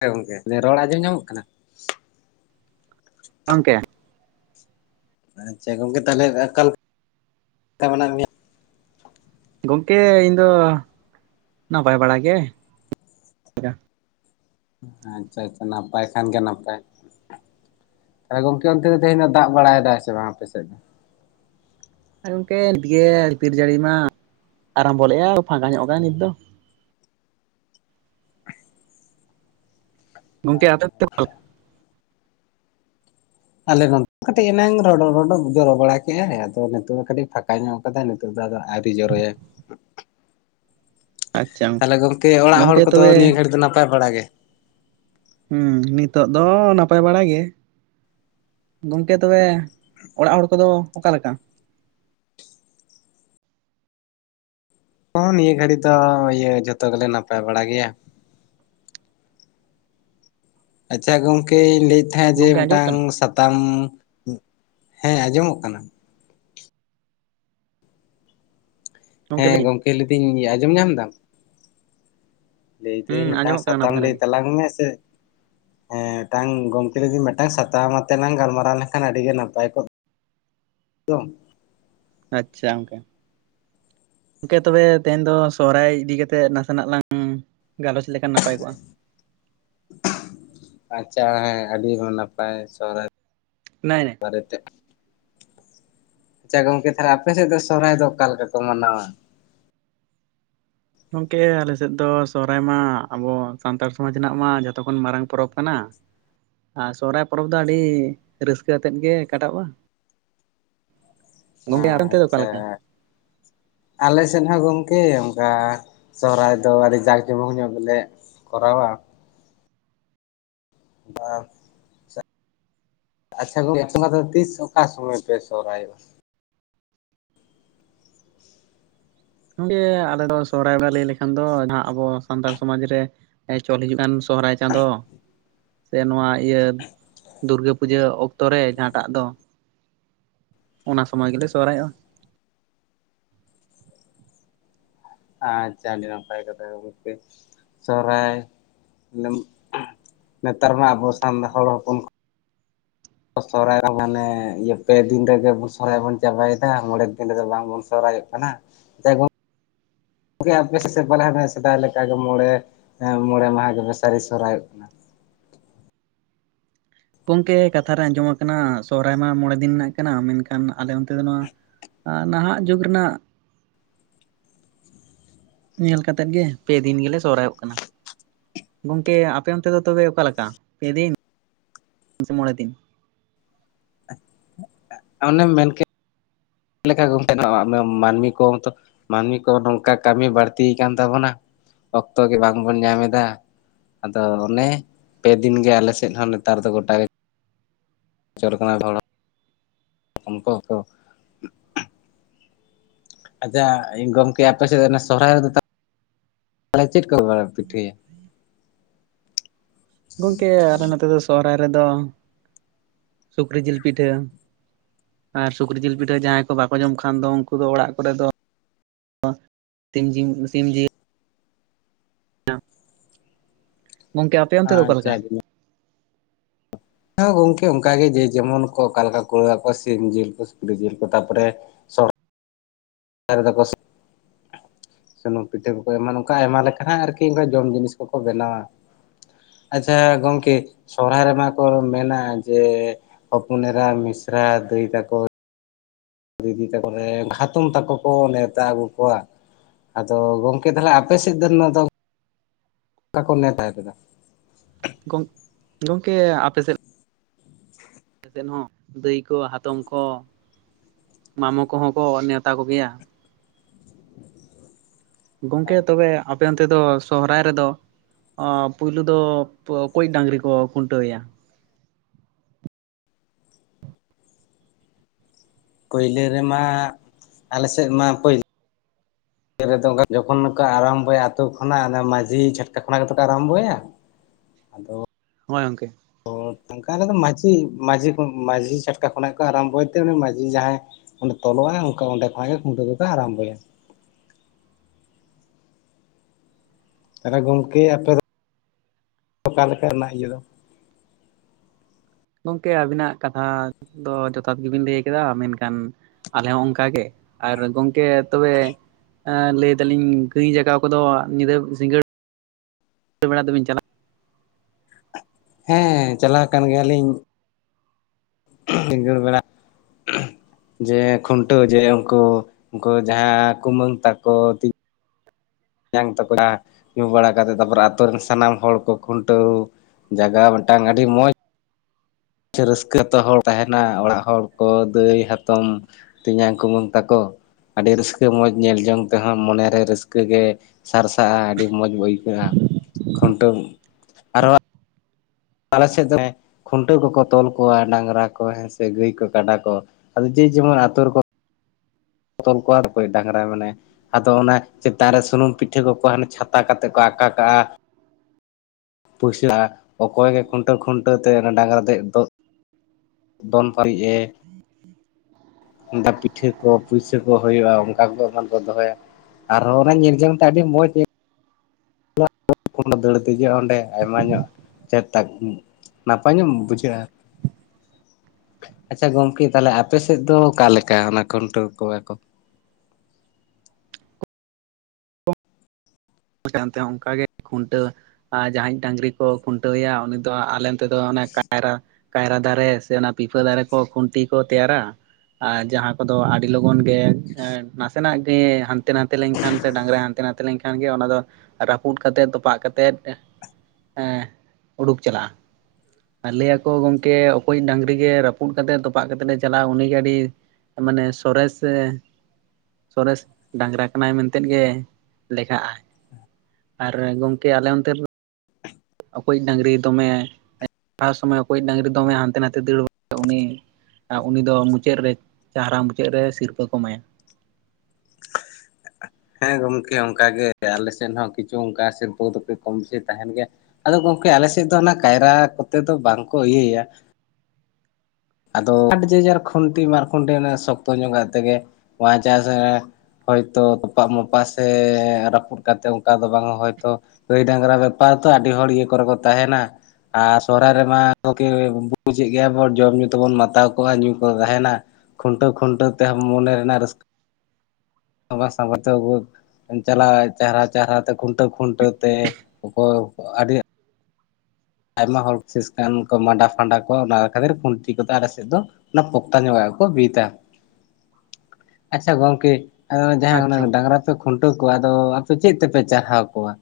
ᱦᱮᱸ ᱜᱚᱝᱠᱮ ᱨᱚᱲ ᱟᱸᱡᱚᱢ ᱧᱟᱢᱚᱜ ᱠᱟᱱᱟ? ᱜᱚᱝᱠᱮ, ᱟᱪᱪᱷᱟ ᱜᱚᱝᱠᱮ ᱛᱟᱦᱚᱞᱮ ᱟᱠᱟᱞ ᱞᱮᱠᱟ ᱢᱮᱱᱟᱜ ᱢᱮᱭᱟ? ᱜᱚᱝᱠᱮ ᱤᱧ ᱫᱚ ᱱᱟᱯᱟᱭ ᱵᱟᱲᱟ ᱜᱮ᱾ ᱟᱪᱪᱷᱟ ᱟᱪᱪᱷᱟ ᱱᱟᱯᱟᱭ ᱠᱷᱟᱱ ᱜᱮ ᱱᱟᱯᱟᱭ᱾ ᱛᱟᱦᱚᱞᱮ ᱜᱚᱢᱠᱮ ᱚᱱᱛᱮ ᱫᱚ ᱛᱮᱦᱮᱧ ᱫᱚ ᱫᱟᱜ ᱵᱟᱲᱟᱭᱮᱫᱟᱭ ᱥᱮ ᱵᱟᱝ ᱟᱯᱮ ᱥᱮᱫ ᱫᱚ? ᱟᱨ ᱜᱚᱝᱠᱮ ᱱᱤᱛᱜᱮ ᱡᱷᱤᱯᱤᱨ ᱡᱟᱹᱲᱤ ᱢᱟ ᱟᱨᱟᱢᱵᱚ ᱞᱮᱫᱼᱟᱭ ᱯᱷᱟᱸᱠᱟ ᱧᱚᱜ ᱠᱟᱜ-ᱟᱭ ᱱᱤᱛ ᱫᱚ᱾ ᱜᱚᱝᱠᱮ [unintelligible] ᱟᱞᱮ ᱱᱚᱱᱛᱮ ᱫᱚ ᱠᱟᱹᱴᱤᱡ ᱮᱱᱟᱝ ᱨᱚᱰᱚᱨᱚᱰᱚᱜ ᱡᱚᱨᱚ ᱵᱟᱲᱟ ᱠᱮᱫᱟᱭ ᱟᱫᱚ ᱱᱤᱛᱚᱜ ᱫᱚ ᱠᱟᱹᱴᱤᱡ ᱯᱷᱟᱸᱠᱟᱭ ᱧᱚᱜ ᱠᱟᱫᱟ ᱱᱤᱛᱚᱜ ᱫᱚ ᱟᱹᱣᱨᱤ ᱡᱚᱨᱚ ᱭᱟ᱾ ᱟᱪᱪᱷᱟ ᱚᱱᱠᱟ ᱛᱟᱦᱚᱞᱮ ᱜᱚᱝᱠᱮ ᱚᱲᱟᱜ ᱦᱚᱲ ᱜᱚᱝᱠᱮ ᱠᱚᱫᱚ ᱱᱤᱭᱟᱹ ᱛᱚᱵᱮ ᱜᱷᱟᱹᱲᱤᱡ ᱫᱚ ᱱᱟᱯᱟᱭ ᱵᱟᱲᱟᱜ ᱜᱮ? ᱦᱩᱸ ᱱᱤᱛᱚᱜ ᱫᱚ ᱱᱟᱯᱟᱭ ᱵᱟᱲᱟ ᱜᱮ᱾ ᱜᱚᱢᱠᱮ ᱛᱚᱵᱮ ᱚᱲᱟᱜ ᱦᱚᱲ ᱠᱚᱫᱚ ᱚᱠᱟᱞᱮᱠᱟ? ᱦᱚᱸ ᱱᱤᱭᱟᱹ ᱜᱷᱟᱹᱲᱤ ᱫᱚ ᱤᱭᱟᱹ ᱡᱷᱚᱛᱚ ᱜᱮᱞᱮ ᱱᱟᱯᱟᱭ ᱵᱟᱲᱟ ᱜᱮᱭᱟ᱾ ᱟᱪᱪᱷᱟ ᱜᱚᱢᱠᱮᱧ ᱞᱟᱹᱭᱮᱫ ᱛᱟᱦᱮᱸᱱᱟ ᱡᱮ ᱜᱚᱝᱠᱮ ᱟᱸᱡᱚᱢᱚᱜ ᱢᱤᱫᱴᱟᱝ ᱠᱟᱱᱟ ᱥᱟᱛᱟᱢ ᱦᱮᱸ ᱟᱸᱡᱚᱢᱚᱜ ᱠᱟᱱᱟ᱾ ᱜᱚᱝᱠᱮ ᱦᱮᱸ ᱞᱟᱹᱭ ᱵᱤᱱ ᱜᱚᱢᱠᱮ ᱞᱟᱹᱭᱫᱟᱹᱧ ᱟᱸᱡᱚᱢ ᱧᱟᱢ ᱫᱟᱢ? ᱞᱟᱹᱭ ᱫᱟᱹᱧ ᱦᱩᱸ ᱢᱤᱫᱴᱟᱝ ᱟᱸᱡᱚᱢᱚᱜ ᱠᱟᱱᱟ ᱥᱟᱛᱟᱢ ᱱᱟᱯᱟᱭ ᱫᱷᱟᱨᱟ ᱞᱟᱹᱭ ᱜᱮ ᱛᱟᱞᱟᱝ ᱢᱮᱥᱮ᱾ ᱦᱮᱸ ᱢᱤᱫᱴᱟᱝ ᱜᱚᱝᱠᱮ ᱡᱩᱫᱤ ᱢᱤᱫᱴᱟᱝ ᱥᱟᱛᱟᱢ ᱟᱛᱮᱞᱟᱝ ᱜᱟᱞᱢᱟᱨᱟᱣ ᱞᱮᱠᱷᱟᱱ ᱟᱹᱰᱤ ᱜᱮ ᱱᱟᱯᱟᱭ ᱠᱚᱜ ᱫᱚ᱾ ᱟᱪᱪᱷᱟ ᱜᱚᱝᱠᱮ᱾ ᱜᱚᱝᱠᱮ ᱛᱚᱵᱮ ᱛᱮᱦᱮᱧ ᱫᱚ ᱥᱚᱦᱚᱨᱟᱭ ᱤᱫᱤ ᱠᱟ ᱠᱟᱛᱮᱫ ᱱᱟᱥᱮᱱᱟᱜ ᱞᱟᱝ ᱜᱟᱞᱚᱪ ᱞᱮᱠᱷᱟᱱ ᱱᱟᱯᱟᱭ ᱠᱚᱜ-ᱟ᱾ ᱟᱪᱪᱷᱟ ᱦᱮᱸ ᱟᱹᱰᱤ ᱦᱚᱸ ᱱᱟᱯᱟᱭ ᱥᱚᱨᱦᱟᱭ [unintelligible] ᱵᱟᱨᱮᱛᱮ ᱟᱪᱪᱷᱟ ᱜᱚᱢᱠᱮ ᱛᱟᱦᱚᱞᱮ ᱟᱯᱮ ᱥᱮᱫ ᱫᱚ ᱥᱚᱨᱚᱦᱟᱭ ᱫᱚ ᱚᱠᱟ ᱞᱮᱠᱟ ᱠᱚ ᱢᱟᱱᱟᱣᱟ? ᱜᱚᱢᱠᱮ ᱟᱞᱮᱥᱮᱫ ᱫᱚ ᱥᱚᱦᱚᱨᱟᱭ ᱢᱟ ᱟᱵᱚ ᱥᱟᱱᱛᱟᱲ ᱥᱚᱢᱟᱡᱽ ᱨᱮᱱᱟᱜ ᱢᱟ ᱡᱚᱛᱚ ᱠᱷᱚᱱ ᱢᱟᱨᱟᱝ ᱯᱚᱨᱚᱵᱽ ᱠᱟᱱᱟ᱾ ᱟᱨ ᱥᱚᱨᱦᱟᱭ ᱯᱚᱨᱚᱵᱽ ᱫᱚ ᱟᱹᱰᱤ ᱨᱟᱹᱥᱠᱟᱹ ᱟᱛᱮᱫ ᱜᱮ ᱠᱟᱴᱟᱜ-ᱟ᱾ ᱜᱚᱢᱠᱮ ᱟᱞᱮ ᱚᱱᱛᱮ ᱫᱚ ᱚᱠᱟᱞᱮᱠᱟ? ᱟᱪᱪᱷᱟ ᱟᱞᱮ ᱥᱮᱫ ᱦᱚᱸ ᱜᱚᱢᱠᱮ ᱚᱱᱠᱟ ᱥᱚᱦᱨᱟᱭ ᱫᱚ ᱟᱹᱰᱤ ᱡᱟᱸᱠ ᱡᱚᱢᱚᱠ ᱧᱚᱜ ᱜᱮᱞᱮ ᱠᱚᱨᱟᱣᱟ᱾ ᱵᱟᱝ ᱟᱪᱪᱷᱟ ᱜᱚᱝᱢᱮ ᱠᱟᱛ ᱫᱚ ᱛᱤᱥ ᱚᱠᱟ ᱥᱚᱢᱚᱭ ᱯᱮ ᱥᱚᱦᱨᱟᱭᱚᱜ-ᱟ? ᱜᱚᱢᱠᱮ ᱟᱞᱮ ᱫᱚ ᱥᱚᱨᱦᱟᱭ ᱵᱚᱸᱜᱟ ᱞᱟᱹᱭ ᱞᱮᱠᱷᱟᱱ ᱫᱚ ᱡᱟᱦᱟᱸ ᱟᱵᱚ ᱥᱟᱱᱛᱟᱲ ᱥᱚᱢᱟᱡ ᱨᱮ ᱪᱚᱞ ᱦᱤᱡᱩᱜ ᱠᱟᱱ ᱥᱚᱦᱚᱨᱟᱭ ᱪᱟᱸᱫᱳ ᱥᱮ ᱱᱚᱣᱟ ᱤᱭᱟᱹ ᱫᱩᱨᱜᱟᱹ ᱯᱩᱡᱟᱹ ᱚᱠᱛᱚ ᱨᱮ ᱡᱟᱦᱟᱸ ᱴᱟᱜ ᱫᱚ ᱚᱱᱟ ᱥᱚᱢᱚᱭ ᱜᱮᱞᱮ ᱥᱚᱦᱨᱟᱭᱚᱜ-ᱟ᱾ ᱟᱪᱪᱷᱟᱸ ᱟᱹᱰᱤ ᱱᱟᱯᱟᱭ ᱠᱟᱛᱷᱟ ᱜᱚᱝᱠᱮ ᱥᱚᱨᱚᱨᱟᱭ ᱱᱮᱛᱟᱨ ᱢᱟ ᱟᱵᱚ ᱥᱟᱱᱛᱟᱲ ᱦᱚᱲ ᱦᱚᱯᱚᱱ ᱠᱚ ᱥᱚᱨᱦᱟᱭ ᱢᱟᱱᱮ ᱤᱭᱟᱹ ᱯᱮ ᱫᱤᱱ ᱨᱮᱜᱮ ᱥᱚᱨᱦᱟᱭ ᱵᱚᱱ ᱪᱟᱵᱟᱭᱮᱫᱟ ᱢᱚᱬᱮ ᱫᱤᱱ ᱨᱮ ᱵᱟᱝ ᱵᱚᱱ ᱥᱚᱨᱦᱟᱭᱚᱜ ᱠᱟᱱᱟ [unintelligible] ᱟᱯᱮ ᱥᱮᱫ ᱥᱮᱫᱟᱭ ᱞᱮᱠᱟᱜᱮ ᱢᱚᱬᱮ ᱦᱮᱸ ᱢᱚᱬᱮ ᱢᱟᱦᱟ ᱜᱮᱯᱮ ᱥᱟᱨᱤ ᱥᱚᱨᱦᱚᱨᱟᱭᱚᱜ ᱠᱟᱱᱟ᱾ ᱜᱚᱢᱠᱮ ᱠᱟᱛᱷᱟ ᱨᱮ ᱟᱸᱡᱚᱢ ᱟᱠᱟᱱᱟ ᱥᱚᱨᱦᱟᱭ ᱢᱟ ᱢᱚᱬᱮ ᱫᱤᱱ ᱨᱮᱱᱟᱜ ᱠᱟᱱᱟ ᱢᱮᱱᱠᱷᱟᱱ ᱟᱞᱮ ᱚᱱᱛᱮ ᱫᱚ ᱱᱚᱣᱟ ᱱᱟᱦᱟᱸᱜ ᱡᱩᱜᱽ ᱨᱮᱱᱟᱜ ᱧᱮᱞ ᱠᱟᱛᱮᱫ ᱜᱮ ᱯᱮ ᱫᱤᱱ ᱜᱮᱞᱮ ᱥᱚᱦᱚᱨᱟᱭᱚᱜ ᱠᱟᱱᱟ᱾ ᱜᱚᱝᱠᱮ ᱟᱯᱮ ᱚᱱᱛᱮᱫ ᱫᱚ ᱛᱚᱵᱮ ᱚᱠᱟ ᱞᱮᱠᱟ ᱯᱮ ᱫᱤᱱ? ᱥᱮ ᱢᱚᱬᱮ ᱫᱤᱱ ᱚᱱᱮᱢ ᱢᱮᱱ ᱠᱮᱫ ᱪᱮᱫ ᱞᱮᱠᱟ ᱜᱚᱢᱠᱮ ᱢᱟᱹᱱᱢᱤ ᱠᱚᱛᱚ ᱢᱟᱹᱱᱢᱤ ᱠᱚ ᱱᱚᱝᱠᱟ ᱠᱟᱹᱢᱤ ᱵᱟᱹᱲᱛᱤ ᱠᱟᱱ ᱛᱟᱵᱚᱱᱟ ᱚᱠᱛᱚ ᱜᱮ ᱵᱟᱝ ᱵᱚᱱ ᱧᱟᱢ ᱮᱫᱟ᱾ ᱟᱫᱚ ᱚᱱᱮ ᱯᱮ ᱫᱤᱱ ᱜᱮ ᱟᱞᱮ ᱥᱮᱫ ᱦᱚᱸ ᱱᱮᱛᱟᱨ ᱫᱚ ᱜᱚᱴᱟ ᱜᱮ [unintelligible] ᱟᱪᱪᱷᱟ ᱤᱧ ᱜᱚᱢᱠᱮ ᱟᱯᱮ ᱥᱮᱫ ᱚᱱᱟ ᱥᱚᱨᱦᱟᱭ ᱨᱮᱫᱚ ᱛᱟᱦᱚᱞᱮ ᱪᱮᱫ ᱠᱚᱫᱚ ᱯᱤᱴᱷᱟᱹᱭᱟ? ᱜᱚᱢᱠᱮ ᱟᱞᱮ ᱱᱚᱛᱮ ᱫᱚ ᱥᱚᱦᱚᱨᱟᱭ ᱨᱮᱫᱚ ᱥᱩᱠᱨᱤ ᱡᱤᱞ ᱯᱤᱴᱷᱟᱹ ᱟᱨ ᱥᱩᱠᱨᱤ ᱡᱤᱞ ᱯᱤᱴᱷᱟᱹ ᱡᱟᱦᱟᱸᱭ ᱠᱚ ᱵᱟᱠᱚ ᱡᱚᱢ ᱠᱷᱟᱱ ᱫᱚ ᱩᱱᱠᱩ ᱫᱚ ᱚᱲᱟᱜ ᱠᱚᱨᱮ ᱫᱚ [unintelligible] ᱥᱤᱢ ᱡᱤᱞ ᱜᱚᱝᱠᱮ ᱟᱯᱮ ᱚᱱᱛᱮ ᱫᱚ ᱚᱠᱟ ᱟᱪᱪᱷᱟ ᱞᱮᱠᱟ? ᱟᱹᱰᱤ ᱜᱚᱝᱠᱮ ᱚᱱᱠᱟᱜᱮ ᱡᱮ ᱡᱮᱢᱚᱱ ᱠᱚ ᱚᱠᱟ ᱞᱮᱠᱟ ᱠᱩᱲᱟᱹ ᱟᱠᱚ ᱥᱤᱢ ᱡᱤᱞ ᱠᱚ ᱥᱩᱠᱨᱤ ᱡᱤᱞ ᱠᱚ ᱛᱟᱨᱯᱚᱨᱮ ᱥᱚᱨᱦᱟᱭ [unintelligible] ᱥᱩᱱᱩᱢ ᱯᱤᱴᱷᱟᱹ ᱠᱚᱠᱚ ᱮᱢᱟᱱ ᱚᱱᱠᱟ ᱟᱭᱢᱟ ᱞᱮᱠᱟ ᱱᱟᱜ ᱟᱨᱠᱤ ᱡᱚᱢ ᱡᱤᱱᱤᱥ ᱠᱚᱠᱚ ᱵᱮᱱᱟᱣᱟ᱾ ᱟᱪᱪᱷᱟ ᱜᱚᱝᱠᱮ ᱥᱚᱦᱚᱨᱟᱭ ᱨᱮᱢᱟ ᱠᱚ ᱢᱮᱱᱟ ᱡᱮ ᱦᱚᱯᱚᱱᱮᱨᱟ ᱢᱤᱥᱨᱟ ᱫᱟᱹᱭ ᱛᱟᱠᱚ ᱫᱤᱫᱤ ᱛᱟᱨᱯᱚᱨᱮ ᱦᱟᱛᱚᱢ ᱛᱟᱠᱚ ᱠᱚ ᱱᱮᱣᱛᱟ ᱟᱹᱜᱩ ᱠᱚᱣᱟ ᱾ ᱟᱫᱚ ᱜᱚᱝᱠᱮ ᱛᱟᱦᱚᱞᱮ ᱟᱯᱮ ᱥᱮᱫ ᱫᱚ ᱱᱚᱣᱟ ᱫᱚ [unintelligible] ᱜ ᱜᱚᱝᱠᱮ ᱟᱯᱮ ᱥᱮᱫ ᱟᱞᱮ ᱥᱮᱫ ᱦᱚᱸ ᱫᱟᱹᱭ ᱠᱚ ᱦᱟᱛᱚᱢ ᱠᱚ ᱢᱟᱢᱚ ᱠᱚᱦᱚᱸ ᱠᱚ ᱱᱮᱣᱛᱟ ᱠᱚᱜᱮᱭᱟ ᱾ ᱜᱚᱝᱠᱮ ᱛᱚᱵᱮ ᱟᱯᱮ ᱚᱱᱛᱮ ᱫᱚ ᱥᱚᱦᱚᱨᱟᱭ ᱨᱮᱫᱚ ᱯᱩᱭᱞᱩ ᱫᱚ ᱚᱠᱚᱭᱤᱡ ᱰᱟᱹᱝᱨᱤ ᱠᱚ ᱠᱷᱩᱱᱴᱟᱹᱣᱭᱟ? ᱯᱳᱭᱞᱳ ᱨᱮᱢᱟ ᱟᱞᱮ ᱥᱮᱫ ᱢᱟ ᱯᱳᱞᱭ ᱨᱮᱫᱚ ᱡᱚᱠᱷᱚᱱ ᱠᱚ ᱟᱨᱟᱢᱵᱚᱭᱟ ᱟᱛᱳ ᱠᱷᱚᱱᱟᱜ ᱚᱱᱮ ᱢᱟᱹᱡᱷᱤ ᱪᱷᱟᱴᱠᱟ ᱠᱷᱚᱱᱟᱜ ᱜᱮᱛᱚ ᱠᱚ ᱟᱨᱟᱢᱵᱷᱭᱟ᱾ ᱟᱫᱚ ᱦᱳᱭ ᱜᱚᱝᱠᱮ ᱾ ᱛᱚ ᱚᱱᱠᱟ ᱞᱮᱠᱟ ᱢᱟᱹᱡᱷᱤ ᱢᱟᱹᱡᱷᱤ ᱢᱟᱹᱡᱷᱤ ᱪᱷᱟᱴᱠᱟ ᱠᱷᱚᱱᱟᱜ ᱠᱚ ᱟᱨᱟᱢᱵᱷᱭᱛᱮ ᱢᱟᱹᱡᱷᱤ ᱡᱟᱦᱟᱸᱭ ᱚᱸᱰᱮ ᱛᱚᱞᱚᱜ ᱟᱭ ᱚᱱᱠᱟ ᱚᱸᱰᱮ ᱠᱷᱚᱱᱟᱜ ᱜᱮ ᱠᱷᱩᱱᱴᱟᱹᱣ ᱠᱚᱠᱚ ᱟᱨᱟᱢᱵᱚᱭᱟ᱾ ᱛᱟᱦᱚᱞᱮ ᱜᱚᱢᱠᱮ ᱟᱯᱮ ᱫᱚ [unintelligible] ᱚᱠᱟ ᱞᱮᱠᱟ ᱚᱱᱟ ᱤᱭᱟᱹ ᱫᱚ ᱜᱚᱝᱠᱮ ᱟᱵᱤᱱᱟᱜ ᱠᱟᱛᱷᱟ ᱫᱚ ᱡᱚᱛᱷᱟᱛ ᱜᱮᱵᱤᱱ ᱞᱟᱹᱭ ᱠᱟᱫᱟ, ᱢᱮᱱᱠᱷᱟᱱ ᱟᱞᱮ ᱦᱚᱸ ᱚᱱᱠᱟ ᱜᱮ ᱾ ᱟᱨ ᱜᱚᱢᱠᱮ ᱛᱚᱵᱮ ᱮ ᱞᱟᱹᱭ ᱫᱟᱞᱤᱧ ᱜᱟᱹᱭ ᱡᱟᱜᱟᱣ ᱠᱚᱫᱚ ᱧᱤᱫᱟᱹ ᱥᱤᱸᱜᱟᱹᱲ [unintelligible] ᱵᱮᱲᱟ ᱫᱚᱵᱤᱱ ᱪᱟᱞᱟᱜ ᱦᱮᱸ ᱪᱟᱞᱟᱣ ᱟᱠᱟᱱ ᱜᱮᱭᱟ ᱞᱤᱧ᱾ ᱥᱤᱝᱜᱟᱹᱲ ᱵᱮᱲᱟ ᱡᱮ ᱠᱷᱩᱱᱴᱟᱹᱣ ᱡᱮ ᱩᱱᱠᱩ ᱩᱱᱠᱩ ᱡᱟᱦᱟᱸ ᱠᱩᱢᱟᱹᱝ ᱛᱟᱠᱚ ᱛᱤᱧᱟᱝ ᱛᱟᱠᱚ ᱡᱟ ᱧᱩᱸ ᱵᱟᱲᱟ ᱠᱟᱛᱮᱫ ᱛᱟᱨᱯᱚᱨᱮ ᱟᱛᱳ ᱨᱮᱱ ᱥᱟᱱᱟᱢ ᱦᱚᱲ ᱠᱚ ᱠᱷᱩᱱᱴᱟᱹᱣ ᱡᱟᱜᱟ ᱢᱤᱫᱴᱟᱝ ᱟᱹᱰᱤ ᱢᱚᱸᱡᱽ ᱨᱟᱹᱥᱠᱟᱹ ᱛᱚ ᱦᱚᱲ ᱛᱟᱸᱦᱮᱱᱟ ᱚᱲᱟᱜ ᱦᱚᱲ ᱠᱚ ᱫᱟᱹᱭ ᱦᱟᱛᱚᱢ ᱛᱤᱧᱟᱝ ᱠᱩᱢᱩᱝ ᱛᱟᱠᱚ, ᱟᱹᱰᱤ ᱨᱟᱹᱥᱠᱟᱹ ᱢᱚᱡᱽ ᱧᱮᱞ ᱡᱚᱝ ᱛᱮᱦᱚᱸ ᱢᱚᱱᱮᱨᱮ ᱨᱟᱹᱥᱠᱟᱹ ᱜᱮ ᱥᱟᱨ ᱥᱟᱜ-ᱟ ᱟᱹᱰᱤ ᱢᱚᱡᱽ ᱟᱹᱭᱠᱟᱹᱜᱼᱟ ᱠᱷᱩᱱᱴᱟᱹᱣ ᱟᱨᱦᱚᱸ ᱟᱞᱮ ᱥᱮᱫ ᱫᱚ ᱦᱮᱸ ᱠᱷᱩᱱᱴᱟᱹᱣ ᱠᱚᱠᱚ ᱛᱚᱞ ᱠᱚᱣᱟ ᱰᱟᱝᱨᱟ ᱠᱚ ᱦᱮᱸ ᱥᱮ ᱜᱟᱹᱭ ᱠᱚ ᱠᱟᱰᱟ ᱠᱚ, ᱟᱫᱚ ᱡᱮ ᱡᱮᱢᱚᱱ ᱟᱛᱳ ᱨᱮᱠᱚ ᱛᱚᱞ ᱠᱚᱣᱟ ᱟᱫ ᱚᱠᱚᱤᱡ ᱰᱟᱝᱨᱟ ᱢᱟᱱᱮ ᱟᱫᱚ ᱚᱱᱮ ᱪᱮᱛᱟᱱ ᱨᱮ ᱥᱩᱱᱩᱢ ᱯᱤᱴᱷᱟᱹ ᱠᱚᱠᱚ ᱦᱟᱱᱮ ᱪᱷᱟᱛᱟ ᱠᱟᱛᱮᱫ ᱠᱚ ᱟᱠᱟ ᱠᱟᱜᱼᱟ᱾ ᱯᱩᱭᱥᱟᱹᱜᱼᱟ ᱚᱠᱚᱭ ᱜᱮ ᱠᱷᱩᱱᱴᱟᱹᱣ ᱠᱷᱩᱱᱴᱟᱹᱣ ᱛᱮ ᱰᱟᱝᱨᱟ ᱫᱮᱡᱚᱜ ᱫᱚᱱ ᱯᱟᱨᱤᱜ ᱮ ᱯᱤᱴᱷᱟᱹ ᱠᱚ ᱯᱩᱭᱥᱟᱹ ᱠᱚ ᱦᱩᱭᱩᱜᱼᱟ ᱚᱱᱠᱟ ᱠᱚ ᱮᱢᱟᱱ ᱠᱚ ᱫᱚᱦᱚᱭᱟ, ᱟᱨ ᱦᱚ ᱚᱱᱟ ᱧᱮᱞ ᱡᱚᱝ ᱛᱮ ᱟᱹᱰᱤ ᱢᱚᱸᱡᱽ [unintelligible] ᱫᱟᱹᱲ ᱫᱮᱡᱚᱜ ᱚᱸᱰᱮ ᱟᱭᱢᱟ ᱧᱚᱜ ᱪᱟᱹᱴ ᱱᱟᱯᱟᱭ ᱧᱚᱜ ᱵᱩᱡᱷᱟᱹᱜᱼᱟ᱾ ᱟᱪᱪᱷᱟ ᱜᱚᱢᱠᱮ ᱛᱟᱦᱚᱞᱮ ᱟᱯᱮ ᱥᱮᱫ ᱫᱚ ᱚᱠᱟᱞᱮᱠᱟ ᱚᱱᱟ ᱠᱷᱩᱱᱴᱟᱹᱣ ᱠᱚᱣᱟ ᱠᱚ? ᱟᱞᱮ ᱚᱱᱛᱮ ᱦᱚᱸ ᱚᱱᱠᱟ ᱜᱮ ᱠᱷᱩᱱᱴᱟᱹᱣ ᱟᱨ ᱡᱟᱦᱟᱸᱭ ᱤᱡ ᱰᱟᱹᱝᱨᱤ ᱠᱚ ᱠᱷᱩᱱᱴᱟᱹᱣᱮᱭᱟ ᱩᱱᱤ ᱫᱚ ᱟᱞᱮ ᱚᱱᱛᱮᱫᱚ ᱚᱱᱮ ᱠᱟᱭᱨᱟ ᱠᱟᱭᱨᱟ ᱫᱟᱨᱮ ᱥᱮ ᱚᱱᱟ ᱯᱤᱯᱷᱟᱹ ᱫᱟᱨᱮ ᱠᱚ ᱠᱷᱩᱱᱴᱤ ᱠᱚ ᱛᱮᱭᱟᱨᱟ᱾ ᱟᱨ ᱡᱟᱦᱟᱸ ᱠᱚᱫᱚ ᱟᱹᱰᱤ ᱞᱚᱜᱚᱱ ᱜᱮ ᱮᱸ ᱱᱟᱥᱮᱱᱟᱜ ᱜᱮ ᱦᱟᱱᱛᱮ ᱱᱟᱛᱮ ᱞᱮᱱᱠᱷᱟᱱ ᱥᱮ ᱰᱟᱹᱝᱨᱟ ᱦᱟᱱᱛᱮ ᱱᱟᱛᱮ ᱞᱮᱱᱠᱷᱟᱱ ᱠᱷᱟᱱ ᱜᱮ ᱚᱱᱟ ᱫᱚ ᱨᱟᱹᱯᱩᱫ ᱠᱟᱛᱮ ᱛᱚᱯᱟᱜ ᱠᱟᱛᱮ ᱮ ᱩᱰᱩᱠ ᱪᱟᱞᱟᱜᱼᱟ᱾ ᱟᱨ ᱞᱟᱹᱭ ᱟᱠᱚ ᱜᱚᱢᱠᱮ ᱚᱠᱚᱭ ᱤᱡ ᱰᱟᱹᱝᱨᱤ ᱜᱮ ᱨᱟᱹᱯᱩᱫ ᱠᱟᱛᱮᱫ ᱛᱚᱯᱟᱜ ᱠᱟᱛᱮᱫ ᱮ ᱪᱟᱞᱟᱜᱼᱟ ᱩᱱᱤ ᱜᱮ ᱟᱹᱰᱤ ᱢᱟᱱᱮ ᱥᱚᱨᱮᱥ ᱥᱮ ᱥᱚᱨᱮᱥ ᱰᱟᱝᱨᱟ ᱠᱟᱱᱟᱭ ᱢᱮᱱᱛᱮᱫ ᱜᱮ ᱞᱮᱠᱷᱟᱜ-ᱟᱭ᱾ ᱟᱨ ᱜᱚᱝᱠᱮ ᱟᱞᱮ ᱚᱱᱛᱮ ᱨᱮᱼᱼ ᱚᱠᱚᱭᱤᱡ‌ ᱰᱟᱹᱝᱨᱤ ᱫᱚᱢᱮ ᱮ ᱯᱟᱣ ᱥᱩᱢᱟᱹᱭ ᱚᱠᱚᱭᱤᱡ ᱰᱟᱹᱝᱨᱤ ᱫᱚᱢᱮ ᱦᱟᱱᱛᱮ ᱱᱟᱛᱮ ᱫᱟᱹᱲ ᱵᱟ ᱩᱱᱤᱼᱼ ᱟᱨ ᱩᱱᱤ ᱫᱚ ᱢᱩᱪᱟᱹᱜ ᱨᱮ ᱪᱟᱦᱟᱨᱟ ᱢᱩᱪᱟᱹᱜ ᱨᱮ ᱥᱤᱨᱯᱟᱹ ᱠᱚ ᱮᱢᱟᱭᱟ᱾ ᱦᱮᱸ ᱜᱚᱢᱠᱮ ᱚᱱᱠᱟ ᱜᱮ ᱟᱞᱮ ᱥᱮᱱ ᱦᱚᱸ ᱠᱤᱪᱷᱩ ᱚᱱᱠᱟ ᱥᱤᱨᱯᱟᱹ ᱫᱚᱯᱤ ᱠᱚᱢ ᱵᱮᱥᱤ ᱛᱟᱦᱮᱱ ᱜᱮᱭᱟ᱾ ᱟᱫᱚ ᱜᱚᱝᱠᱮ ᱟᱞᱮ ᱥᱮᱫ ᱫᱚ ᱚᱱᱟ ᱠᱟᱭᱨᱟ ᱠᱚᱛᱮ ᱫᱚ ᱵᱟᱝ ᱠᱚ ᱤᱭᱟᱹ ᱭᱟ᱾ ᱟᱫᱚ ᱦᱟᱴ ᱡᱮ ᱡᱟᱨ ᱠᱷᱩᱱᱴᱤ ᱢᱟᱸᱜ ᱠᱷᱩᱱᱴᱤ ᱚᱱᱮ ᱥᱚᱠᱛᱚ ᱧᱚᱜᱟᱜ ᱛᱮᱜᱮ ᱵᱟᱭᱼᱪᱟᱱᱥ ᱮᱼᱼ ᱦᱚᱭᱛᱚ ᱛᱚᱯᱟᱜ ᱢᱚᱯᱟᱜ ᱥᱮ ᱨᱟᱯᱩᱫ ᱠᱟᱛᱮᱜ ᱚᱱᱠᱟ ᱫᱚ ᱵᱟᱝ ᱦᱚᱭᱛᱚᱼᱼ ᱜᱟᱹᱭ ᱰᱟᱝᱨᱟ ᱵᱮᱯᱟᱨ ᱛᱚ ᱟᱹᱰᱤ ᱦᱚᱲ ᱤᱭᱟᱹ ᱠᱚᱨᱮ ᱠᱚ ᱛᱟᱦᱮᱱᱟ᱾ ᱟᱨ ᱥᱚᱦᱚᱨᱟᱭ ᱨᱮᱢᱟ ᱜᱚᱝᱠᱮ ᱵᱩᱡᱮᱜ ᱜᱮᱭᱟ ᱵᱚ ᱡᱚᱢ ᱧᱩᱼᱼ ᱛᱮᱵᱚᱱ ᱢᱟᱛᱟᱣ ᱠᱚᱜ-ᱟ ᱧᱩ ᱠᱚ ᱛᱟᱦᱮᱱᱟ ᱠᱷᱩᱱᱴᱟᱹᱣ ᱠᱷᱩᱱᱴᱟᱹᱣ ᱛᱮ ᱢᱚᱱᱮ ᱨᱮᱱᱟᱜ ᱨᱟᱹᱥᱠᱟᱹᱼᱼ ᱟᱸᱵᱟ ᱥᱟᱸᱵᱟ ᱛᱮ ᱜᱳᱫᱼᱼ ᱪᱟᱞᱟᱜ ᱟᱭ ᱪᱟᱨᱦᱟᱣ ᱪᱟᱨᱦᱟᱣ ᱛᱮ ᱠᱷᱩᱱᱴᱟᱹᱣ ᱠᱷᱩᱱᱴᱟᱹᱣ ᱛᱮ ᱚᱠᱚᱭ ᱠᱚ ᱟᱰᱤᱼᱼ ᱟᱭᱢᱟ ᱦᱚᱲ ᱥᱮᱥ ᱠᱟᱱ ᱠᱚ ᱢᱟᱰᱟ ᱯᱷᱟᱸᱰᱟ ᱠᱚᱣᱟ ᱚᱱᱟ ᱠᱷᱟᱹᱛᱤᱨ ᱠᱷᱩᱱᱴᱤ ᱠᱚᱫᱚ ᱟᱞᱮ ᱥᱮᱜ ᱫᱚᱼᱼ ᱚᱱᱟ ᱯᱚᱠᱛᱟ ᱧᱚᱜᱟᱜ ᱜᱮᱠᱚ ᱵᱤᱫᱟ ᱟᱪᱪᱷᱟ ᱜᱚᱝᱠᱮᱼᱼ ᱟᱫᱚ ᱡᱟᱦᱟᱸ ᱚᱱᱟ ᱟᱪᱪᱷᱟ ᱜᱚᱝᱠᱮ ᱰᱟᱝᱨᱟ ᱯᱮ ᱠᱷᱩᱱᱴᱟᱹᱣ ᱠᱚᱣᱟ ᱟᱫᱚ ᱟᱯᱮ ᱪᱮᱫ ᱛᱮᱯᱮ ᱪᱟᱨᱦᱟᱣ ᱠᱚᱣᱟ?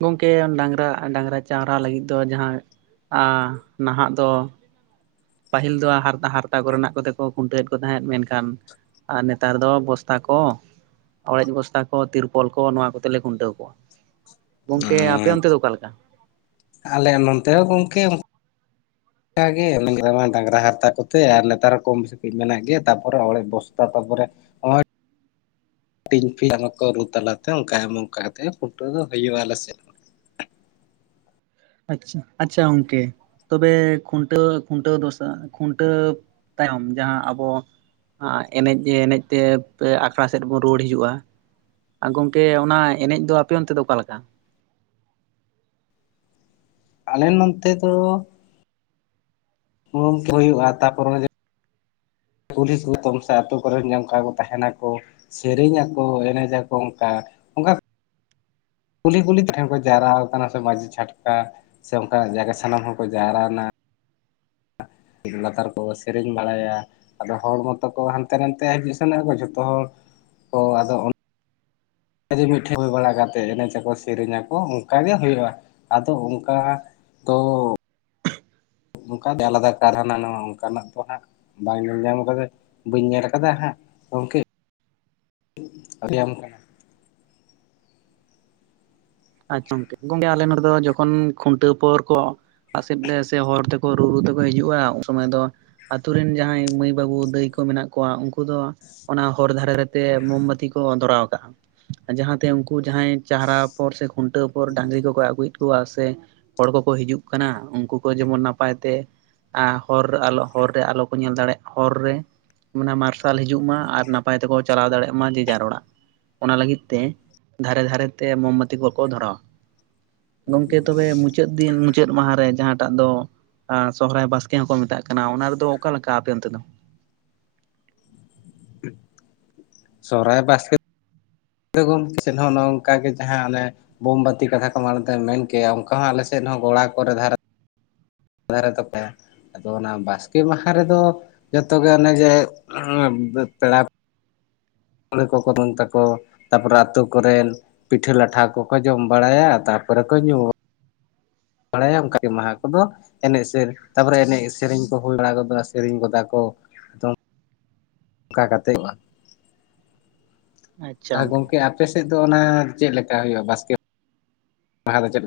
ᱜᱚᱝᱠᱮ ᱚᱱ ᱰᱟᱝᱨᱟ ᱰᱟᱝᱨᱟ ᱪᱟᱶᱨᱟ ᱞᱟᱹᱜᱤᱫ ᱫᱚ ᱡᱟᱦᱟᱸ ᱟᱸ ᱱᱟᱦᱟᱜ ᱫᱚᱼᱼ ᱯᱟᱦᱤᱞ ᱫᱚ ᱦᱟᱨᱛᱟ ᱦᱟᱨᱛᱟ ᱠᱚᱨᱮ ᱱᱟᱜ ᱠᱚᱛᱮ ᱠᱚ ᱠᱷᱩᱱᱴᱟᱹᱣᱮᱫ ᱠᱚ ᱛᱟᱦᱮᱸᱫ ᱢᱮᱱᱠᱷᱟᱱᱼᱼ ᱟᱨ ᱱᱮᱛᱟᱨ ᱫᱚ ᱵᱚᱥᱛᱟ ᱠᱚ᱾ ᱚᱲᱮᱡ ᱵᱚᱥᱛᱟ ᱠᱚ ᱛᱤᱨᱯᱚᱞ ᱠᱚ ᱱᱚᱣᱟ ᱠᱚᱛᱮ ᱞᱮ ᱠᱷᱩᱱᱴᱟᱹᱣ ᱠᱚᱣᱟ᱾ ᱜᱚᱝᱠᱮ ᱟᱯᱮ ᱚᱸᱪ ᱚᱱᱛᱮ ᱫᱚ ᱚᱠᱟ ᱞᱮᱠᱟ ᱟᱞᱮ ᱱᱚᱱᱛᱮ ᱦᱚᱸ ᱜᱚᱝᱠᱮ ᱚᱼᱼ ᱠᱟ ᱜᱮ ᱢᱮᱱ ᱜᱽᱨᱟᱢᱟ ᱰᱟᱝᱜᱽᱨᱟ ᱦᱟᱨᱛᱟ ᱚᱱᱠᱟ ᱜᱮ [unintelligible] ᱠᱚᱛᱮ ᱟᱨ ᱱᱮᱛᱟᱨ ᱦᱚᱸ ᱠᱚᱢ ᱵᱮᱥᱤ ᱠᱟᱹᱡ ᱢᱮᱱᱟᱜ ᱜᱮᱭᱟ ᱛᱟᱯᱚᱨᱮ ᱚᱲᱮᱡ ᱵᱚᱥᱛᱟ ᱛᱟᱯᱚᱨᱮᱼᱼ ᱴᱤᱧᱯᱷᱤᱧ ᱴᱟᱢᱟᱠ ᱠᱚ ᱨᱩ ᱛᱟᱞᱟ ᱛᱮ ᱚᱱᱠᱟᱭ ᱚᱱᱠᱟ ᱠᱟᱛᱮᱜ ᱠᱷᱩᱱᱴᱟᱹᱣ ᱫᱚ ᱦᱩᱭᱩᱜ ᱟᱞᱮ ᱥᱮᱜ ᱾ ᱟᱪᱪᱷᱟ ᱟᱪᱪᱷᱟ ᱜᱚᱝᱠᱮ ᱛᱚᱵᱮ ᱠᱷᱩᱱᱟᱹᱣ ᱠᱷᱩᱱᱴᱟᱹᱣ ᱫᱚᱥᱟ ᱠᱷᱩᱱᱴᱟᱹᱣᱼᱼ ᱛᱟᱭᱚᱢ ᱡᱟᱦᱟᱸ ᱟᱵᱚ ᱟᱸᱜ ᱮᱱᱮᱡ ᱮᱱᱮᱡ ᱛᱮ ᱯᱮ ᱟᱠᱷᱲᱟ ᱥᱮᱫ ᱵᱚᱱ ᱨᱩᱣᱟᱹᱲ ᱦᱤᱡᱩᱜ-ᱟ ᱾ ᱟᱨ ᱜᱚᱝᱠᱮ ᱚᱱᱟ ᱮᱱᱮᱡ ᱫᱚ ᱟᱯᱮ ᱚᱱᱛᱮ ᱫᱚ ᱚᱠᱟ ᱞᱮᱠᱟ? ᱟᱞᱮ ᱱᱚᱱᱛᱮ ᱫᱚ ᱳᱢ ᱠᱚ ᱦᱩᱭᱩᱜ-ᱟ ᱛᱟᱯᱚᱨᱮ ᱡᱟᱼᱼ ᱯᱩᱞᱤᱥ ᱛᱚᱢ ᱥᱟ ᱟᱹᱛᱳ ᱠᱚᱨᱮᱱ ᱡᱟ ᱚᱝᱠᱟ ᱠᱚ ᱛᱟᱦᱮᱸ ᱱᱟᱠᱚᱼᱼ ᱥᱮᱨᱮᱧ ᱟᱠᱚ ᱮᱱᱮᱡᱟ ᱠᱚ ᱚᱝᱠᱟ ᱚᱱᱠᱟ ᱠᱩᱞᱦᱤ ᱠᱩᱞᱦᱤ ᱛᱮᱦᱚᱸ ᱠᱚ ᱡᱟᱣᱨᱟᱣ ᱠᱟᱱᱟ ᱥᱮ ᱢᱟᱹᱡᱷᱤ ᱪᱷᱟᱴᱠᱟ ᱾ ᱥᱮ ᱚᱱᱠᱟ ᱱᱟᱜ ᱡᱟᱭᱜᱟ ᱥᱟᱱᱟᱢ ᱦᱚᱲ ᱠᱚ ᱡᱟᱣᱨᱟ ᱱᱟ ᱾ ᱞᱟᱛᱟᱨ ᱠᱚ ᱥᱮᱨᱮᱧ ᱵᱟᱲᱟᱭᱟ ᱾ ᱟᱫᱚ ᱦᱚᱲ ᱢᱚᱛᱚ ᱠᱚ ᱦᱟᱱᱛᱮ ᱱᱷᱟᱛᱮ ᱦᱤᱡᱩᱜ ᱥᱮᱱᱚᱜ ᱟᱠᱚ ᱡᱷᱚᱛᱚ ᱦᱚᱲ ᱠᱚ ᱟᱫᱚ ᱚᱱ ᱠᱟ ᱡᱮ ᱢᱤᱜ ᱴᱷᱮᱜ ᱦᱳᱭ ᱵᱟᱲᱟ ᱠᱟᱛᱮᱜ ᱮᱱᱮᱡᱟᱠᱚ ᱥᱮᱨᱮᱧ ᱟᱠᱚ ᱚᱱᱠᱟ ᱜᱮ ᱦᱩᱭᱩᱜ-ᱟ ᱟᱫᱚ ᱚᱝᱠᱟ ᱛᱚ ᱚᱝᱠᱟ ᱟᱞᱟᱫᱟ ᱠᱟᱨ ᱦᱟᱱᱟ ᱱᱷᱟᱣᱟ ᱚᱱᱠᱟ ᱱᱟᱜ ᱠᱚ ᱦᱟᱸᱜ ᱾ ᱵᱟᱝ ᱧᱮᱞ ᱧᱟᱢ ᱠᱟᱹᱫᱟᱹᱧ ᱵᱟᱹᱧ ᱧᱮᱞ ᱠᱟᱫᱟ ᱦᱟᱸᱜ ᱜᱚᱝᱠᱮ ᱾ ᱟᱨ ᱞᱟᱹᱭᱟᱢ ᱠᱟ ᱦᱟᱸᱜ ᱾ ᱟᱪᱪᱷᱟ ᱜᱚᱝᱠᱮ ᱜᱚᱝᱠᱮ ᱟᱞᱮ ᱱᱚᱰᱮ ᱫᱚ ᱡᱚᱠᱷᱚᱱ ᱠᱷᱩᱱᱴᱟᱹᱣ ᱯᱚᱨ ᱠᱚᱼᱼ ᱯᱟᱥᱮᱫ ᱮ ᱥᱮ ᱦᱚᱲ ᱛᱮᱠᱚ ᱨᱩ ᱨᱩ ᱛᱮᱠᱚ ᱦᱤᱡᱩᱜ-ᱟ ᱩᱱ ᱥᱚᱢᱚᱭ ᱫᱚ ᱟᱹᱛᱩ ᱨᱤᱱ ᱡᱟᱦᱟᱸᱭ ᱢᱟᱹᱭ ᱵᱟᱹᱵᱩ ᱫᱟᱹᱭ ᱠᱚ ᱢᱮᱱᱟᱜ ᱠᱚᱣᱟ ᱩᱱᱠᱩ ᱫᱚ ᱚᱱᱟ ᱦᱚᱨ ᱫᱷᱟᱨᱮ ᱨᱮ ᱛᱮ ᱠᱚ ᱢᱚᱢ ᱵᱟᱹᱛᱤ ᱠᱚ ᱫᱷᱨᱟᱣ ᱠᱟᱜ-ᱟ ᱡᱟᱦᱟᱸ ᱛᱮ ᱩᱱᱠᱩ ᱡᱟᱦᱟᱸᱭ ᱪᱟᱦᱨᱟᱣ ᱯᱚᱨ ᱥᱮ ᱠᱷᱩᱱᱴᱟᱹᱣ ᱯᱚᱨ ᱰᱟᱺᱝᱨᱤ ᱠᱚᱠᱚ ᱟᱜᱩᱭᱮᱫ ᱠᱚᱣᱟ ᱥᱮ ᱦᱚᱲ ᱠᱚᱠᱚ ᱦᱤᱡᱩᱜ ᱠᱟᱱᱟ ᱩᱱᱠᱩ ᱠᱚ ᱡᱮᱢᱚᱱ ᱱᱟᱯᱟᱭ ᱛᱮ ᱟ ᱦᱚᱨ ᱟᱞᱚ ᱦᱚᱨ ᱨᱮ ᱟᱞᱚ ᱠᱚ ᱧᱮᱞ ᱫᱟᱲᱮᱜ ᱦᱚᱨ ᱨᱮ ᱢᱟᱱᱮ ᱢᱟᱨᱥᱟᱞ ᱦᱤᱡᱩᱜ ᱢᱟ ᱟᱨ ᱱᱟᱯᱟᱭ ᱛᱮᱠᱚ ᱪᱟᱞᱟᱣ ᱫᱟᱲᱮᱜ ᱢᱟ ᱡᱮ ᱡᱟᱨ ᱚᱲᱟᱜ ᱾ ᱚᱱᱟ ᱞᱟᱹᱜᱤᱫ ᱛᱮ ᱫᱷᱟᱨᱮ ᱫᱷᱟᱨᱮ ᱛᱮ ᱢᱚᱢᱵᱟᱹᱛᱤ ᱠᱚᱠᱚ ᱫᱷᱚᱨᱟᱣᱟ ᱾ ᱜᱚᱝᱠᱮ ᱛᱚᱵᱮ ᱢᱩᱪᱟᱹᱫ ᱫᱤᱱ, ᱢᱩᱪᱟᱹᱫ ᱢᱟᱦᱟᱸ ᱨᱮ ᱡᱟᱦᱟᱸᱴᱟᱜ ᱫᱚ ᱟ ᱥᱚᱦᱚᱨᱟᱭ ᱵᱟᱥᱠᱮ ᱦᱚᱸ ᱠᱚ ᱢᱮᱛᱟᱜ ᱠᱟᱱᱟ ᱚᱱᱟ ᱨᱮᱫᱚ ᱚᱠᱟ ᱞᱮᱠᱟ ᱟᱯᱮ ᱚᱱᱛᱮ ᱫᱚ? ᱥᱚᱦᱚᱨᱟᱭ ᱵᱟᱥᱠᱮ ᱜᱚᱝᱠᱮ ᱥᱮᱫ ᱦᱚᱸ ᱚᱱᱮ ᱚᱱᱠᱟ ᱜᱮ ᱡᱟᱦᱟᱸ ᱚᱱᱮ ᱵᱳᱢᱵᱟᱹᱛᱤ ᱠᱟᱛᱷᱟ ᱠᱚ ᱢᱟᱲᱛᱮ ᱢᱮᱱ ᱠᱮᱜᱼᱟ ᱚᱱᱠᱟ ᱦᱚᱸ ᱟᱞᱮ ᱥᱮᱫ ᱦᱚᱸ ᱜᱚᱲᱟ ᱠᱚᱨᱮ ᱫᱷᱟᱨᱮ ᱫᱷᱟᱨᱮ ᱛᱚᱯᱟᱭᱟ ᱾ ᱟᱫᱚ ᱚᱱᱟ ᱵᱟᱥᱠᱮ ᱢᱟᱦᱟᱸ ᱨᱮᱫᱚ ᱡᱷᱚᱛᱚ ᱜᱮ ᱚᱱᱮ ᱡᱮ ᱯᱮᱲᱟ ᱯᱟᱹᱦᱲᱟᱹ ᱠᱚ ᱠᱚ [unintelligible] ᱛᱟᱠᱚ ᱛᱟᱯᱚᱨᱮ ᱟᱹᱛᱳ ᱠᱚᱨᱮᱱ ᱯᱤᱴᱷᱟᱹ ᱞᱟᱴᱷᱟ ᱠᱚᱠᱚ ᱡᱚᱢ ᱵᱟᱲᱟᱭᱟ ᱛᱟᱨᱯᱚᱨᱮ ᱠᱚ ᱧᱩ ᱵᱟᱲᱟᱭᱟ ᱚᱱᱠᱟᱜᱮ ᱢᱟᱦᱟᱸ ᱠᱚᱫᱚ, ᱮᱱᱮᱡ ᱥᱮᱨᱮ ᱛᱟᱯᱚᱨᱮ ᱮᱱᱮᱡ ᱥᱮᱨᱮᱧ ᱠᱚ ᱦᱩᱭ ᱵᱟᱲᱟ ᱜᱚᱫᱚᱜᱼᱟ ᱥᱮᱨᱮᱧ ᱜᱚᱫᱟ ᱠᱚ ᱾ ᱚᱱᱠᱟ ᱠᱟᱛᱮᱜ ᱟ ᱜᱚᱝᱠᱮ ᱟᱯᱮ ᱥᱮᱫ ᱫᱚ ᱚᱱᱟ ᱪᱮᱜ ᱞᱮᱠᱟ ᱦᱩᱭᱩᱜᱼᱟ ᱵᱟᱥᱠᱮ ᱢᱟᱦᱟᱸ ᱫᱚ ᱪᱮᱫ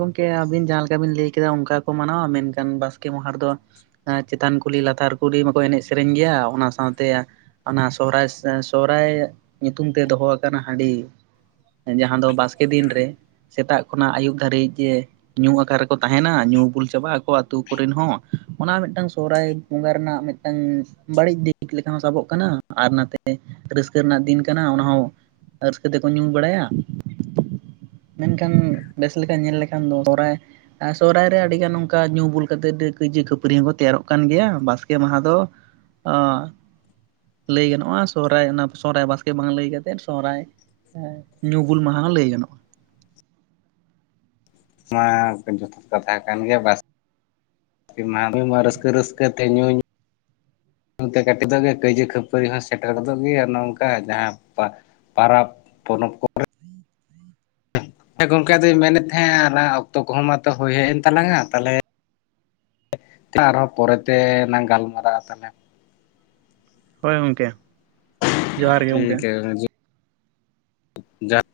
ᱜᱚᱝᱠᱮ ᱟᱹᱵᱤᱱ ᱡᱟᱦᱟᱸ ᱞᱮᱠᱟ ᱵᱤᱱ ᱞᱟᱹᱭ ᱠᱮᱫᱟ ᱚᱱᱠᱟ ᱜᱮ ᱠᱚ ᱢᱟᱱᱟᱣᱟ ᱢᱮᱱᱠᱷᱟᱱ ᱵᱟᱥᱠᱮ ᱢᱟᱦᱟᱸ ᱨᱮ ᱫᱚ ᱮᱸ ᱪᱮᱛᱟᱱ ᱠᱩᱞᱦᱤ ᱞᱟᱛᱟᱨ ᱠᱩᱞᱦᱤ ᱢᱟ ᱠᱚ ᱮᱱᱮᱡ ᱥᱮᱨᱮᱧ ᱜᱮᱭᱟ ᱚᱱᱟ ᱥᱟᱶᱛᱮ ᱚᱱᱟ ᱥᱚᱦᱨᱟᱭ, ᱥᱚᱦᱨᱟᱭ ᱧᱩᱛᱩᱢ ᱛᱮ ᱫᱚᱦᱚ ᱟᱠᱟᱱᱟ ᱦᱟᱺᱰᱤ ᱡᱟᱦᱟᱸ ᱫᱚ ᱵᱟᱥᱠᱮ ᱫᱤᱱ ᱨᱮ ᱥᱮᱛᱟᱜ ᱠᱷᱚᱱᱟᱜ ᱟᱹᱭᱩᱵ ᱫᱷᱟᱹᱨᱤᱡ ᱡᱮ ᱧᱩ ᱟᱠᱟᱨ ᱨᱮᱠᱚ ᱛᱟᱦᱮᱱᱟ ᱧᱩ ᱵᱩᱞ ᱪᱟᱵᱟᱜᱼᱟ ᱟᱠᱚ ᱟᱹᱛᱩ ᱠᱚᱨᱮᱱ ᱦᱚᱸ ᱚᱱᱟ ᱢᱮᱜᱴᱟᱝ ᱥᱚᱦᱨᱟᱭ ᱵᱚᱸᱜᱟ ᱨᱮᱱᱟᱜ ᱢᱮᱜᱴᱟᱝ ᱵᱟᱹᱲᱤᱡ ᱫᱤᱠ ᱞᱮᱠᱟ ᱦᱚᱸ ᱥᱟᱵᱚᱜ ᱠᱟᱱᱟ, ᱟᱨ ᱱᱟᱛᱮ ᱨᱟᱹᱥᱠᱟᱹ ᱨᱮᱱᱟᱜ ᱫᱤᱱ ᱠᱟᱱᱟ ᱚᱱᱟᱦᱚᱸ ᱨᱟᱹᱥᱠᱟᱹ ᱛᱮᱠᱚ ᱧᱩ ᱵᱟᱲᱟᱭᱟ ᱾ ᱢᱮᱱᱠᱷᱟᱱ ᱵᱮᱥ ᱞᱮᱠᱟ ᱧᱮᱞ ᱞᱮᱠᱷᱟᱱ ᱫᱚ ᱥᱚᱨᱦᱟᱭ ᱟ ᱥᱚᱦᱨᱟᱭ ᱨᱮ ᱟᱹᱰᱤᱜᱟᱱ ᱚᱱᱠᱟ ᱧᱩ ᱵᱩᱞ ᱠᱟᱛᱮᱜ ᱰᱟᱹ ᱠᱟᱹᱭᱡᱟᱹ ᱠᱷᱟᱹᱯᱟᱹᱨᱤ ᱦᱚᱸᱠᱚ ᱛᱮᱭᱟᱨᱚᱜ ᱠᱟᱱ ᱜᱮᱭᱟ ᱵᱟᱥᱠᱮ ᱢᱟᱦᱟᱸ ᱫᱚ ᱟ ᱞᱟᱹᱭ ᱜᱟᱱᱚᱜᱼᱟ ᱥᱚᱦᱨᱟᱭ ᱚᱱᱟ ᱥᱚᱦᱨᱟᱭ ᱵᱟᱥᱠᱮ ᱵᱟᱝ ᱞᱟᱹᱭ ᱠᱟᱛᱮᱫ ᱥᱚᱦᱨᱟᱭ ᱧᱩ ᱵᱩᱞ ᱢᱟᱦᱟᱸ ᱦᱚᱸ ᱞᱟᱹᱭ ᱜᱟᱱᱚᱜᱼᱟ ᱾ ᱢᱟ ᱛᱚ ᱡᱚᱛᱷᱟᱛ ᱠᱟᱛᱷᱟ ᱠᱟᱱ ᱜᱮᱭᱟ ᱵᱟᱥ ᱠᱮ ᱢᱟᱦᱟᱸ ᱫᱚᱭ ᱢᱟ ᱨᱟᱹᱥᱠᱟᱹ ᱨᱟᱹᱥᱠᱟᱹ ᱛᱮ ᱧᱩ ᱧᱩ ᱛᱮ ᱠᱟᱹᱴᱤᱡ ᱫᱚᱜᱮ ᱠᱟᱹᱭᱡᱟᱹ ᱠᱷᱟᱹᱯᱟᱹᱨᱤ ᱦᱚᱸ ᱥᱮᱴᱮᱨ ᱜᱚᱫᱚᱜ ᱜᱮᱭᱟ ᱚᱱᱮ ᱚᱝᱠᱟ ᱡᱟᱦᱟᱸ ᱯᱟ ᱯᱟᱨᱟᱯ ᱯᱚᱱᱚᱵ ᱠᱚᱨᱮ ᱾ ᱦᱮᱸ ᱜᱚᱝᱠᱮ ᱟᱫᱩᱧ ᱢᱮᱱᱮᱫ ᱛᱟᱦᱮᱸᱟ ᱟᱞᱟᱝᱜᱼᱟ ᱚᱠᱛᱚ ᱠᱚᱦᱚᱸ ᱢᱟᱛᱚ ᱦᱳᱭ ᱦᱮᱡ ᱮᱱ ᱛᱟᱞᱟᱝᱼᱟ ᱛᱟᱞᱦᱮ ᱟᱨᱦᱚᱸ ᱯᱚᱨᱮᱛᱮ ᱞᱟᱝ ᱜᱟᱞᱢᱟᱨᱟᱜᱼᱟ ᱛᱟᱞᱦᱮ ᱾ ᱦᱳᱭ ᱜᱚᱝᱠᱮ ᱾ ᱴᱷᱤᱠ ᱜᱮᱭᱟ [inaudible] ᱡᱟ [inaudible]